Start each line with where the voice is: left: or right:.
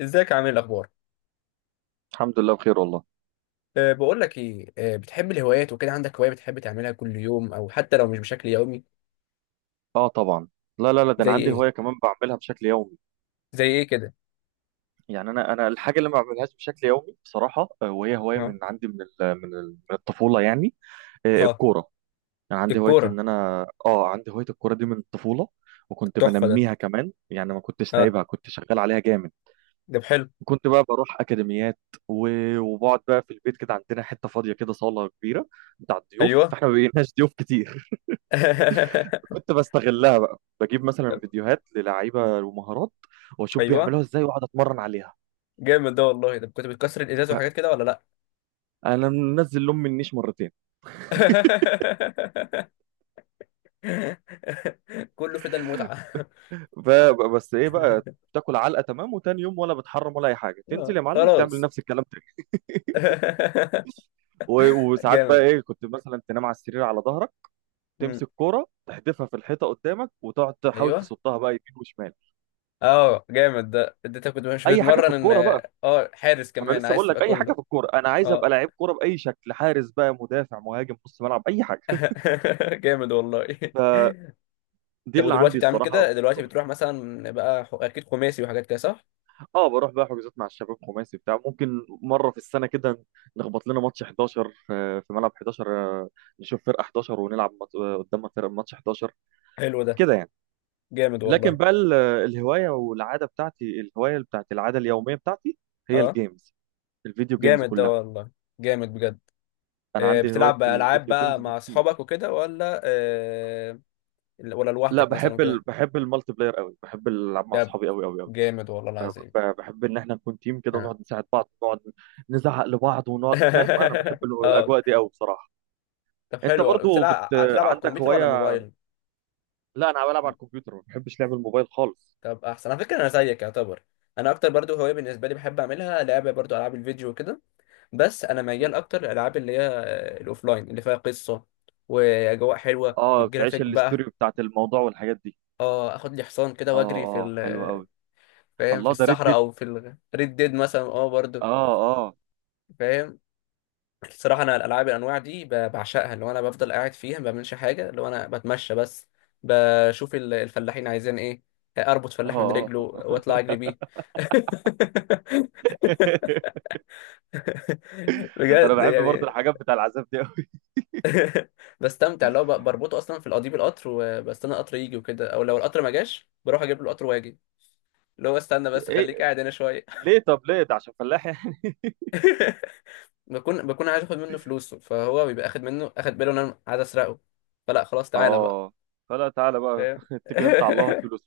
left: ازيك عامل إيه؟ الاخبار.
right: الحمد لله بخير والله.
left: بقول لك ايه. بتحب الهوايات وكده؟ عندك هوايه بتحب تعملها كل يوم او حتى لو مش بشكل يومي؟
right: اه طبعا. لا، ده
left: زي
right: انا عندي
left: ايه
right: هوايه كمان بعملها بشكل يومي.
left: زي ايه كده؟
right: يعني انا الحاجه اللي ما بعملهاش بشكل يومي بصراحه، وهي هوايه
left: اه.
right: من عندي من الطفوله يعني،
left: اه،
right: الكوره. يعني عندي هوايه
left: الكوره.
right: ان انا اه عندي هوايه الكوره دي من الطفوله، وكنت
left: التحفه ده.
right: بنميها كمان، يعني ما كنتش
left: اه،
right: سايبها، كنت شغال عليها جامد.
left: ده حلو.
right: كنت بقى بروح اكاديميات. و- وبقعد بقى في البيت كده، عندنا حته فاضيه كده، صاله كبيره بتاع الضيوف،
left: ايوه.
right: فاحنا ما بقيناش ضيوف كتير. كنت بستغلها بقى، بجيب مثلا فيديوهات للعيبه ومهارات واشوف
left: ايوه،
right: بيعملوها ازاي واقعد اتمرن عليها.
left: جامد ده والله. ده كنت بتكسر الازاز وحاجات كده ولا لا؟
right: فانا منزل لهم النيش مرتين.
left: كله في ده المتعه.
right: ف- بس ايه بقى، تاكل علقه تمام، وتاني يوم ولا بتحرم ولا اي حاجه، تنزل
left: آه،
right: يا معلم تعمل
left: خلاص.
right: نفس الكلام تاني. و- وساعات بقى
left: جامد.
right: ايه، كنت مثلا تنام على السرير على ظهرك،
left: مم.
right: تمسك كوره تحدفها في الحيطه قدامك وتقعد تحاول
left: ايوه.
right: تصدها بقى يمين وشمال.
left: اه، جامد ده. اديتك كنت مش
right: اي حاجه في
left: بتتمرن ان
right: الكوره بقى.
left: حارس
right: انا
left: كمان،
right: لسه
left: عايز
right: بقول
left: تبقى
right: لك اي حاجه
left: كله.
right: في الكوره، انا عايز
left: اه.
right: ابقى لعيب كوره باي شكل، حارس بقى، مدافع، مهاجم، نص ملعب، اي حاجه.
left: جامد والله.
right: دي
left: طب
right: اللي عندي
left: ودلوقتي بتعمل
right: الصراحه في
left: كده؟ دلوقتي
right: الشغل.
left: بتروح مثلا بقى اكيد خماسي وحاجات كده صح؟
right: اه بروح بقى حجوزات مع الشباب خماسي بتاع، ممكن مره في السنه كده نخبط لنا ماتش 11، في ملعب 11، نشوف فرقه 11 ونلعب قدامها فرقه ماتش 11
left: حلو ده.
right: كده يعني.
left: جامد والله.
right: لكن بقى الهوايه والعاده بتاعتي، الهوايه بتاعت العاده اليوميه بتاعتي هي
left: اه،
right: الجيمز، الفيديو جيمز
left: جامد ده
right: كلها.
left: والله. جامد بجد.
right: انا عندي هوايه
left: بتلعب بقى العاب
right: الفيديو
left: بقى
right: جيمز دي
left: مع
right: كتير.
left: اصحابك وكده ولا
right: لا
left: لوحدك مثلا
right: بحب ال...
left: وكده؟
right: بحب المالتي بلاير قوي، بحب العب مع
left: ده
right: اصحابي قوي قوي قوي.
left: جامد والله العظيم.
right: بحب ان احنا نكون تيم كده
left: اه.
right: ونقعد نساعد بعض ونقعد نزعق لبعض ونقعد، فاهم؟ انا بحب
left: اه.
right: الاجواء دي قوي بصراحه.
left: طب
right: انت
left: حلو،
right: برضو
left: بتلعب على
right: عندك
left: الكمبيوتر ولا
right: هوايه؟
left: الموبايل؟
right: لا انا بلعب على الكمبيوتر، ما بحبش لعب الموبايل خالص.
left: طب احسن على فكره، انا زيك يعتبر. انا اكتر برضو هوايه بالنسبه لي بحب اعملها لعبه برضو العاب الفيديو وكده. بس انا
right: مم.
left: ميال اكتر الالعاب اللي هي الاوفلاين اللي فيها قصه واجواء حلوه
right: اه
left: والجرافيك
right: بتعيش الستوري
left: بقى.
right: بتاعت الموضوع والحاجات دي.
left: اه، اخد لي حصان كده
right: اه
left: واجري في
right: اه، حلو قوي.
left: فاهم، في
right: الله، ده ريد
left: الصحراء
right: ديد.
left: او في الريد ديد مثلا اه برضو.
right: اه. اه.
left: فاهم. الصراحه انا الالعاب الانواع دي بعشقها، اللي هو انا بفضل قاعد فيها ما بعملش حاجه، اللي هو انا بتمشى بس بشوف الفلاحين عايزين ايه. اربط فلاح من
right: اه.
left: رجله
right: اه.
left: واطلع اجري بيه.
right: انا
left: بجد
right: بحب برضو
left: يعني.
right: الحاجات بتاع العذاب دي قوي.
left: بستمتع اللي هو بربطه اصلا في قضيب القطر وبستنى القطر يجي وكده، او لو القطر ما جاش بروح اجيب له القطر واجي. اللي هو استنى بس،
right: ايه،
left: خليك قاعد هنا شويه.
right: ليه؟ طب ليه ده، عشان فلاح يعني؟
left: بكون عايز اخد منه فلوسه، فهو بيبقى اخد منه، اخد باله ان انا عايز اسرقه، فلا خلاص تعالى بقى.
right: اه، فلا تعالى بقى،
left: فاهم.
right: اتكل انت على الله، هات فلوس.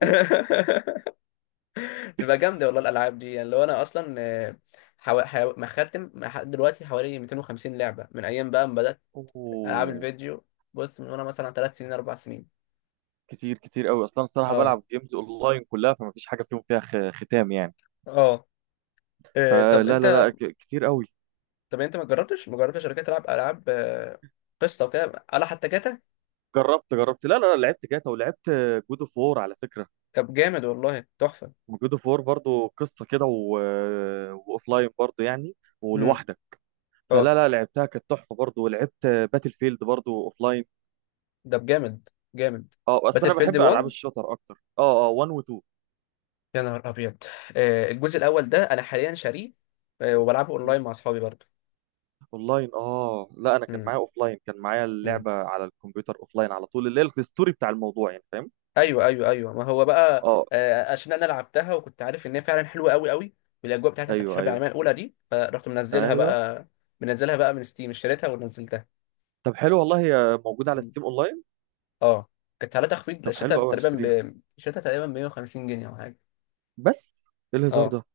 left: بتبقى جامده والله الالعاب دي. يعني لو انا اصلا مختم لحد دلوقتي حوالي 250 لعبه من ايام بقى ما بدات العاب
right: اوه،
left: الفيديو. بص، من وانا مثلا 3 سنين 4 سنين.
right: كتير كتير قوي اصلا الصراحه،
left: اه.
right: بلعب جيمز اونلاين كلها، فما فيش حاجه فيها ختام يعني.
left: اه.
right: فلا
left: طب
right: لا
left: انت.
right: لا، كتير قوي.
left: ما جربتش شركات تلعب العاب قصه وكده، على حتى جاتا؟
right: جربت جربت، لا لا لا، لعبت جاتا ولعبت جود اوف وور على فكره.
left: طب جامد والله، تحفه.
right: جود اوف وور برضه قصه كده و... واوفلاين برضه يعني،
left: امم.
right: ولوحدك.
left: اه.
right: فلا لا، لعبتها كانت تحفه برضه، ولعبت باتل فيلد برضه اوفلاين.
left: ده جامد. جامد.
right: اه اصلا
left: باتل
right: انا
left: فيلد
right: بحب العاب
left: 1؟
right: الشوتر اكتر. اه اه، 1 و 2.
left: يا نهار ابيض. الجزء الاول ده انا حاليا شاريه، وبلعبه
right: مم.
left: اونلاين مع اصحابي برضه.
right: اونلاين اه، لا انا كان معايا
left: امم.
right: اوفلاين، كان معايا
left: امم.
right: اللعبه على الكمبيوتر اوفلاين على طول، اللي هي الستوري بتاع الموضوع يعني، فاهم؟
left: ايوه ايوه ايوه. ما هو بقى
right: اه،
left: عشان انا لعبتها وكنت عارف ان هي فعلا حلوه قوي قوي. والاجواء بتاعتها بتاعت
right: ايوه
left: الحرب
right: ايوه
left: العالميه الاولى دي فرحت منزلها
right: ايوه.
left: بقى. منزلها بقى من ستيم، اشتريتها ونزلتها.
right: طب حلو والله، هي موجوده على ستيم اونلاين.
left: اه، كانت عليها تخفيض.
right: طب حلو قوي، هشتريها.
left: شريتها تقريبا ب 150 جنيه او حاجه.
right: بس ايه الهزار
left: اه،
right: ده؟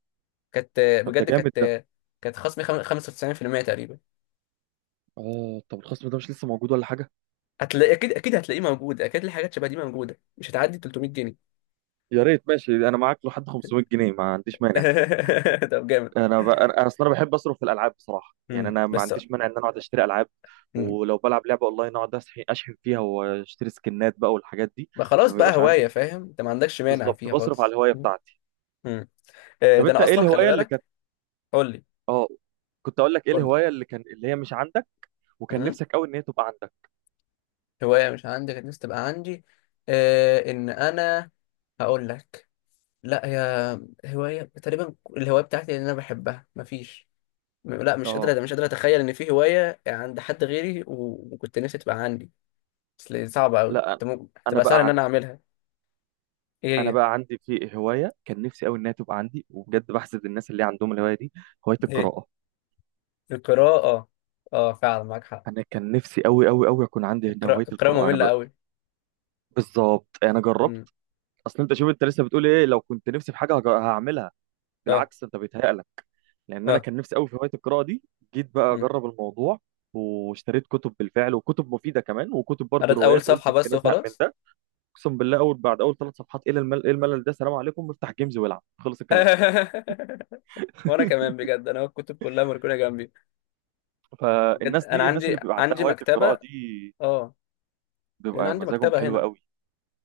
left: كانت،
right: طب ده
left: بجد
right: جامد ده.
left: كانت خصم 95% تقريبا.
right: اه طب الخصم ده مش لسه موجود ولا حاجه؟
left: هتلاقي اكيد، اكيد هتلاقيه موجود اكيد. الحاجات شبه دي موجوده، مش هتعدي 300 جنيه.
right: يا ريت، ماشي، انا معاك لحد 500 جنيه، ما عنديش مانع.
left: طب جامد.
right: انا اصلا انا بحب اصرف في الالعاب بصراحه، يعني انا ما
left: بس.
right: عنديش مانع ان انا اقعد اشتري العاب.
left: امم.
right: ولو بلعب لعبه اونلاين، اقعد اشحن فيها واشتري سكنات بقى والحاجات دي.
left: بقى
right: ما
left: خلاص بقى
right: بيبقاش عندي،
left: هوايه، فاهم، انت ما عندكش مانع
right: بالظبط،
left: فيها
right: بصرف على
left: خالص.
right: الهوايه بتاعتي.
left: امم.
right: طب
left: ده
right: انت
left: انا
right: ايه
left: اصلا خلي
right: الهوايه اللي كانت؟
left: بالك. قول لي.
right: اه، كنت اقول لك ايه
left: قول لي.
right: الهوايه اللي كان اللي هي مش عندك، وكان
left: امم.
right: نفسك قوي ان هي تبقى عندك.
left: هوايه مش عندي كانت نفسي تبقى عندي؟ ان انا، هقول لك. لا هي، هواية تقريبا الهواية بتاعتي اللي أنا بحبها مفيش. لا،
right: اه
left: مش قادرة أتخيل إن في هواية عند حد غيري، وكنت نفسي تبقى عندي. أصل صعبة أوي،
right: لا، أنا
left: أنت ممكن
right: أنا
left: تبقى سهل
right: بقى
left: إن أنا
right: عندي
left: أعملها. إيه
right: أنا
left: هي؟
right: بقى عندي في هواية كان نفسي أوي إنها تبقى عندي، وبجد بحسد الناس اللي عندهم الهواية دي، هواية
left: إيه؟
right: القراءة.
left: القراءة، أه. آه، فعلا معاك حق.
right: أنا كان نفسي أوي أوي أوي أكون عندي هنا هواية
left: القراءة
right: القراءة.
left: مملة أوي.
right: بالظبط أنا جربت.
left: أمم.
right: أصل أنت شوف، أنت لسه بتقول إيه لو كنت نفسي في حاجة هعملها؟
left: أه
right: بالعكس، أنت بيتهيألك. لأن أنا
left: أه
right: كان نفسي أوي في هواية القراءة دي. جيت بقى
left: أمم.
right: أجرب الموضوع، واشتريت كتب بالفعل، وكتب مفيدة كمان، وكتب برضه
left: قريت أول
right: روايات، قلت
left: صفحة بس
right: يمكن أزهق من
left: وخلاص.
right: ده. أقسم بالله، أول بعد أول ثلاث صفحات، إيه الملل، إيه الملل ده، سلام عليكم، افتح جيمز والعب، خلص الكلام.
left: وأنا كمان بجد، أنا الكتب كلها مركونة جنبي. بجد
right: فالناس
left: أنا
right: دي، الناس اللي بيبقى عندها
left: عندي
right: هواية القراءة
left: مكتبة.
right: دي،
left: أه. يعني أنا
right: بيبقى
left: عندي
right: مزاجهم
left: مكتبة
right: حلو
left: هنا.
right: قوي.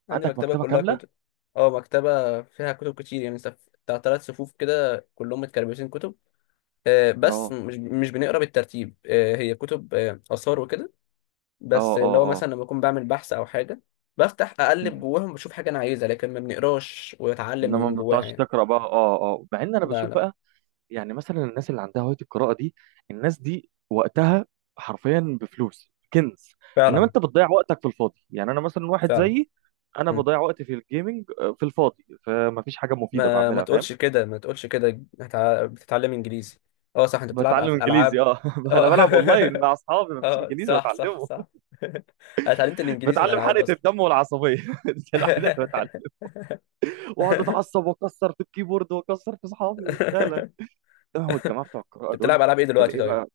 left: عندي
right: عندك
left: مكتبة
right: مكتبة
left: كلها
right: كاملة.
left: كتب. اه، مكتبة فيها كتب كتير يعني بتاع تلات صفوف كده كلهم متكربسين كتب. بس
right: اه.
left: مش بنقرا بالترتيب. هي كتب، آثار وكده.
right: اه.
left: بس
right: اه.
left: لو
right: اه.
left: مثلا لما بكون بعمل بحث أو حاجة بفتح أقلب
right: مم.
left: جواهم بشوف حاجة أنا عايزها، لكن ما بنقراش وأتعلم
right: انما
left: من
right: ما
left: جواها
right: بتعرفش
left: يعني.
right: تقرا بقى، اه اه، مع ان انا
left: لا
right: بشوف
left: لا.
right: بقى، يعني مثلا الناس اللي عندها هوايه القراءه دي، الناس دي وقتها حرفيا بفلوس كنز. انما
left: فعلا
right: انت بتضيع وقتك في الفاضي، يعني انا مثلا واحد
left: فعلا.
right: زيي، انا
left: مم.
right: بضيع وقتي في الجيمنج، في الفاضي، فما فيش حاجه مفيده
left: ما ما
right: بعملها، فاهم؟
left: تقولش كده. ما تقولش كده، بتتعلم إنجليزي. اه صح، أنت بتلعب
right: بتعلم
left: في
right: انجليزي
left: الألعاب.
right: اه، انا
left: اه.
right: بلعب اونلاين مع اصحابي، ما فيش
left: اه
right: انجليزي
left: صح صح
right: بتعلمه.
left: صح. انا اتعلمت الانجليزي من
right: بتعلم
left: العاب
right: حرقه
left: اصلا.
right: الدم والعصبيه، دي الوحيده اللي بتعلم، واقعد اتعصب واكسر في الكيبورد واكسر في اصحابي. لا لا، هو الجماعه بتوع القراءه
left: انت
right: دول
left: بتلعب العاب ايه دلوقتي
right: تلاقيه
left: طيب؟
right: بقى.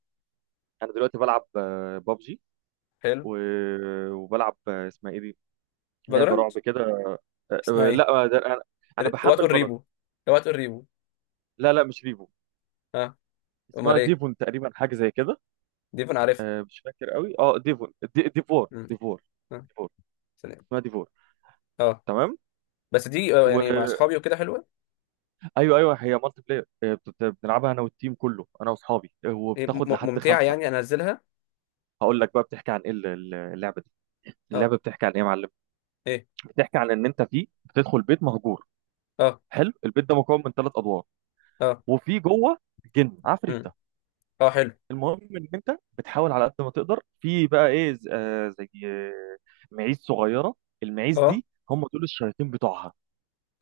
right: انا دلوقتي بلعب بابجي،
left: حلو.
right: و... وبلعب اسمها ايه دي، لعبه
left: فالورانت؟
right: رعب كده. آه،
left: اسمها
right: آه،
left: ايه؟
right: لا آه، ده انا، انا
left: وات
right: بحمل
left: اور
right: فالورنت.
left: ريبو؟ وات اور ريبو.
right: لا لا، مش ريفو.
left: اه.
right: اسمها
left: امال ايه؟
right: ديفون تقريبا، حاجه زي كده.
left: دي انا عارفها.
right: مش فاكر قوي، اه ديفون دي... ديفور
left: مم.
right: ديفور،
left: اه.
right: ديفور.
left: سلام.
right: اسمها ديفور،
left: اه.
right: تمام.
left: بس دي
right: و...
left: يعني مع اصحابي وكده حلوه.
right: ايوه ايوه، هي مالتي بلاير، بنلعبها انا والتيم كله، انا واصحابي،
left: ايه،
right: وبتاخد لحد
left: ممتعه؟
right: خمسه.
left: يعني انزلها.
right: هقول لك بقى بتحكي عن ايه اللعبه دي،
left: اه.
right: اللعبه بتحكي عن ايه يا معلم؟
left: ايه.
right: بتحكي عن ان انت فيه بتدخل بيت مهجور،
left: اه.
right: حلو، البيت ده مكون من ثلاث ادوار،
left: اه.
right: وفي جوه جن
left: مم.
right: عفريته.
left: اه حلو.
right: المهم ان انت بتحاول على قد ما تقدر، في بقى ايه زي معيز صغيره، المعيز
left: اه
right: دي هم دول الشياطين بتوعها.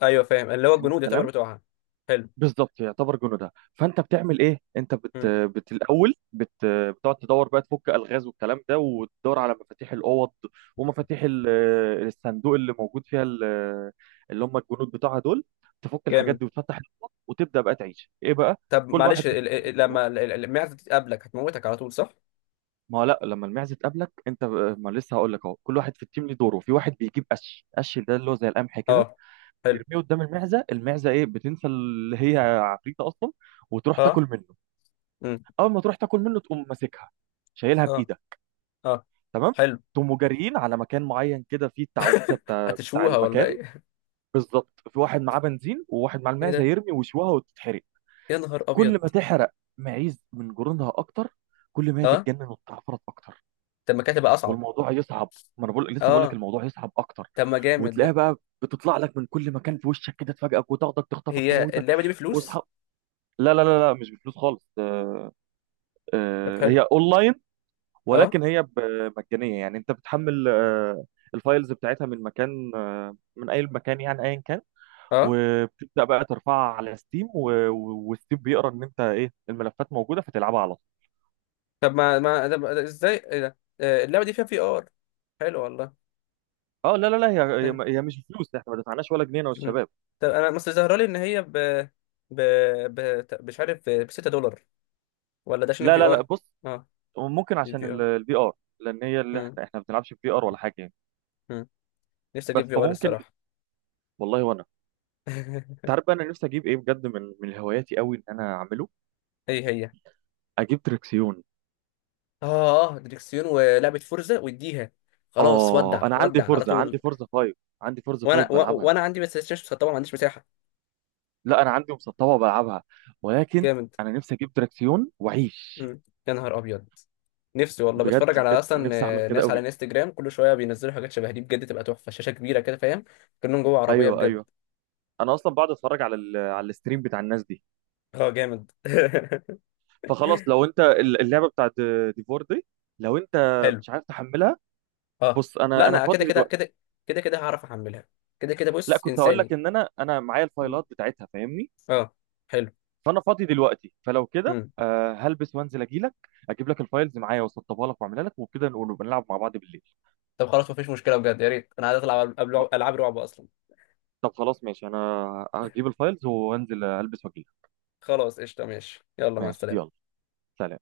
left: ايوه، فاهم، اللي هو
right: حلو
left: الجنود يعتبر
right: الكلام،
left: بتوعها. حلو.
right: بالظبط يعتبر جنودها. فانت بتعمل ايه، انت بت,
left: مم.
right: بت الاول بت بتقعد تدور بقى تفك الغاز والكلام ده، وتدور على مفاتيح الاوض، ومفاتيح الصندوق اللي موجود فيها اللي هم الجنود بتوعها دول. تفك الحاجات
left: جامد.
right: دي وتفتح الاوض وتبدا بقى تعيش ايه بقى.
left: طب
right: كل
left: معلش،
right: واحد في التيم ليه دوره.
left: لما المعزه دي تقابلك هتموتك على طول صح؟
right: ما هو لا، لما المعزه تقابلك انت ما لسه هقول لك اهو، كل واحد في التيم ليه دوره، في واحد بيجيب قش، قش ده اللي هو زي القمح كده،
left: اه حلو.
right: يرميه قدام المعزه، المعزه ايه، بتنسى اللي هي عفريته اصلا وتروح تاكل
left: اه.
right: منه.
left: امم.
right: اول ما تروح تاكل منه، تقوم ماسكها، شايلها
left: اه
right: بايدك،
left: اه.
right: تمام،
left: حلو.
right: تقوموا جاريين على مكان معين كده، فيه التعويذه بتاع
left: هتشوها ولا
right: المكان.
left: ايه؟
right: بالظبط، في واحد معاه بنزين وواحد معاه
left: ايه
right: المعزه،
left: ده؟
right: يرمي وشوها وتتحرق.
left: يا نهار
right: كل
left: ابيض.
right: ما تحرق معيز من جرونها اكتر، كل ما هي
left: اه
right: تتجنن وتتعفرت اكتر،
left: طب ما كانت هتبقى اصعب.
right: والموضوع يصعب. ما انا بقول لسه بقول لك
left: اه
right: الموضوع يصعب اكتر.
left: طب ما جامد
right: وتلاقيها
left: ده.
right: بقى بتطلع لك من كل مكان في وشك كده، تفاجئك وتاخدك تخطفك
left: هي
right: تموتك،
left: اللعبه دي
right: واصحى.
left: بفلوس؟
right: لا لا لا لا، مش بفلوس خالص،
left: طب حلو.
right: هي اونلاين،
left: اه.
right: ولكن هي مجانيه. يعني انت بتحمل، الفايلز بتاعتها من مكان، من اي مكان يعني، ايا كان.
left: اه.
right: وبتبدا بقى ترفعها على ستيم، وستيم بيقرا ان انت ايه الملفات موجوده، فتلعبها على طول.
left: طب ما ما طب ازاي، ايه ده؟ اللعبه دي فيها في ار؟ حلو والله.
right: اه لا لا لا،
left: آه.
right: هي مش فلوس، احنا ما دفعناش ولا جنيه انا
left: مم.
right: والشباب.
left: طب انا بس ظاهره لي ان هي ب ب مش عارف ب 6 دولار. ولا ده عشان
right: لا
left: في
right: لا لا،
left: ار؟
right: بص،
left: اه
right: ممكن
left: دي
right: عشان
left: في
right: الفي ار، لان هي اللي احنا ما بنلعبش في ار ولا حاجه يعني،
left: ار. نفسي
right: بس
left: اجيب في ار
right: فممكن.
left: الصراحه.
right: والله وانا، انت عارف بقى انا نفسي اجيب ايه بجد، من هواياتي قوي ان انا اعمله،
left: ايه هي؟
right: اجيب تريكسيون.
left: اه، دريكسيون ولعبه فورزا واديها، خلاص
right: اه
left: ودع
right: انا عندي
left: ودع على
right: فورزا،
left: طول.
right: عندي فورزا 5 بلعبها.
left: وانا عندي بس ستيشن، طبعا ما عنديش مساحه.
right: لا انا عندي مسطبه بلعبها، ولكن
left: جامد.
right: انا نفسي اجيب دراكسيون واعيش.
left: مم. يا نهار ابيض. نفسي والله،
right: بجد
left: بتفرج على
right: بجد
left: اصلا
right: نفسي اعمل كده
left: ناس على
right: قوي.
left: انستجرام كل شويه بينزلوا حاجات شبه دي، بجد تبقى تحفه، شاشه كبيره كده، فاهم، كأنهم جوه عربيه
right: ايوه
left: بجد.
right: ايوه. انا اصلا بقعد اتفرج على ال على الستريم بتاع الناس دي.
left: اه جامد.
right: فخلاص، لو انت اللعبه بتاعت ديفور دي، لو انت
left: حلو.
right: مش عارف تحملها،
left: اه
right: بص
left: لا،
right: انا انا
left: انا كده
right: فاضي
left: كده
right: دلوقتي.
left: كده، كده كده هعرف احملها، كده كده
right: لا
left: بص
right: كنت هقول لك
left: انساني.
right: ان انا معايا
left: مم.
right: الفايلات بتاعتها، فاهمني؟
left: اه حلو.
right: فانا فاضي دلوقتي، فلو كده
left: مم.
right: آه هلبس وانزل اجي لك، اجيب لك الفايلز معايا واسطبها لك واعملها لك، وبكده نقول نبقى نلعب مع بعض بالليل.
left: طب خلاص مفيش مشكلة بجد، يا ريت، انا عايز اطلع العب
right: خ-
left: قبل، العاب رعب اصلا.
right: طب خلاص ماشي، انا هجيب الفايلز وانزل البس واجي لك.
left: خلاص قشطة، ماشي يلا، مع
right: ماشي، يلا،
left: السلامة.
right: سلام.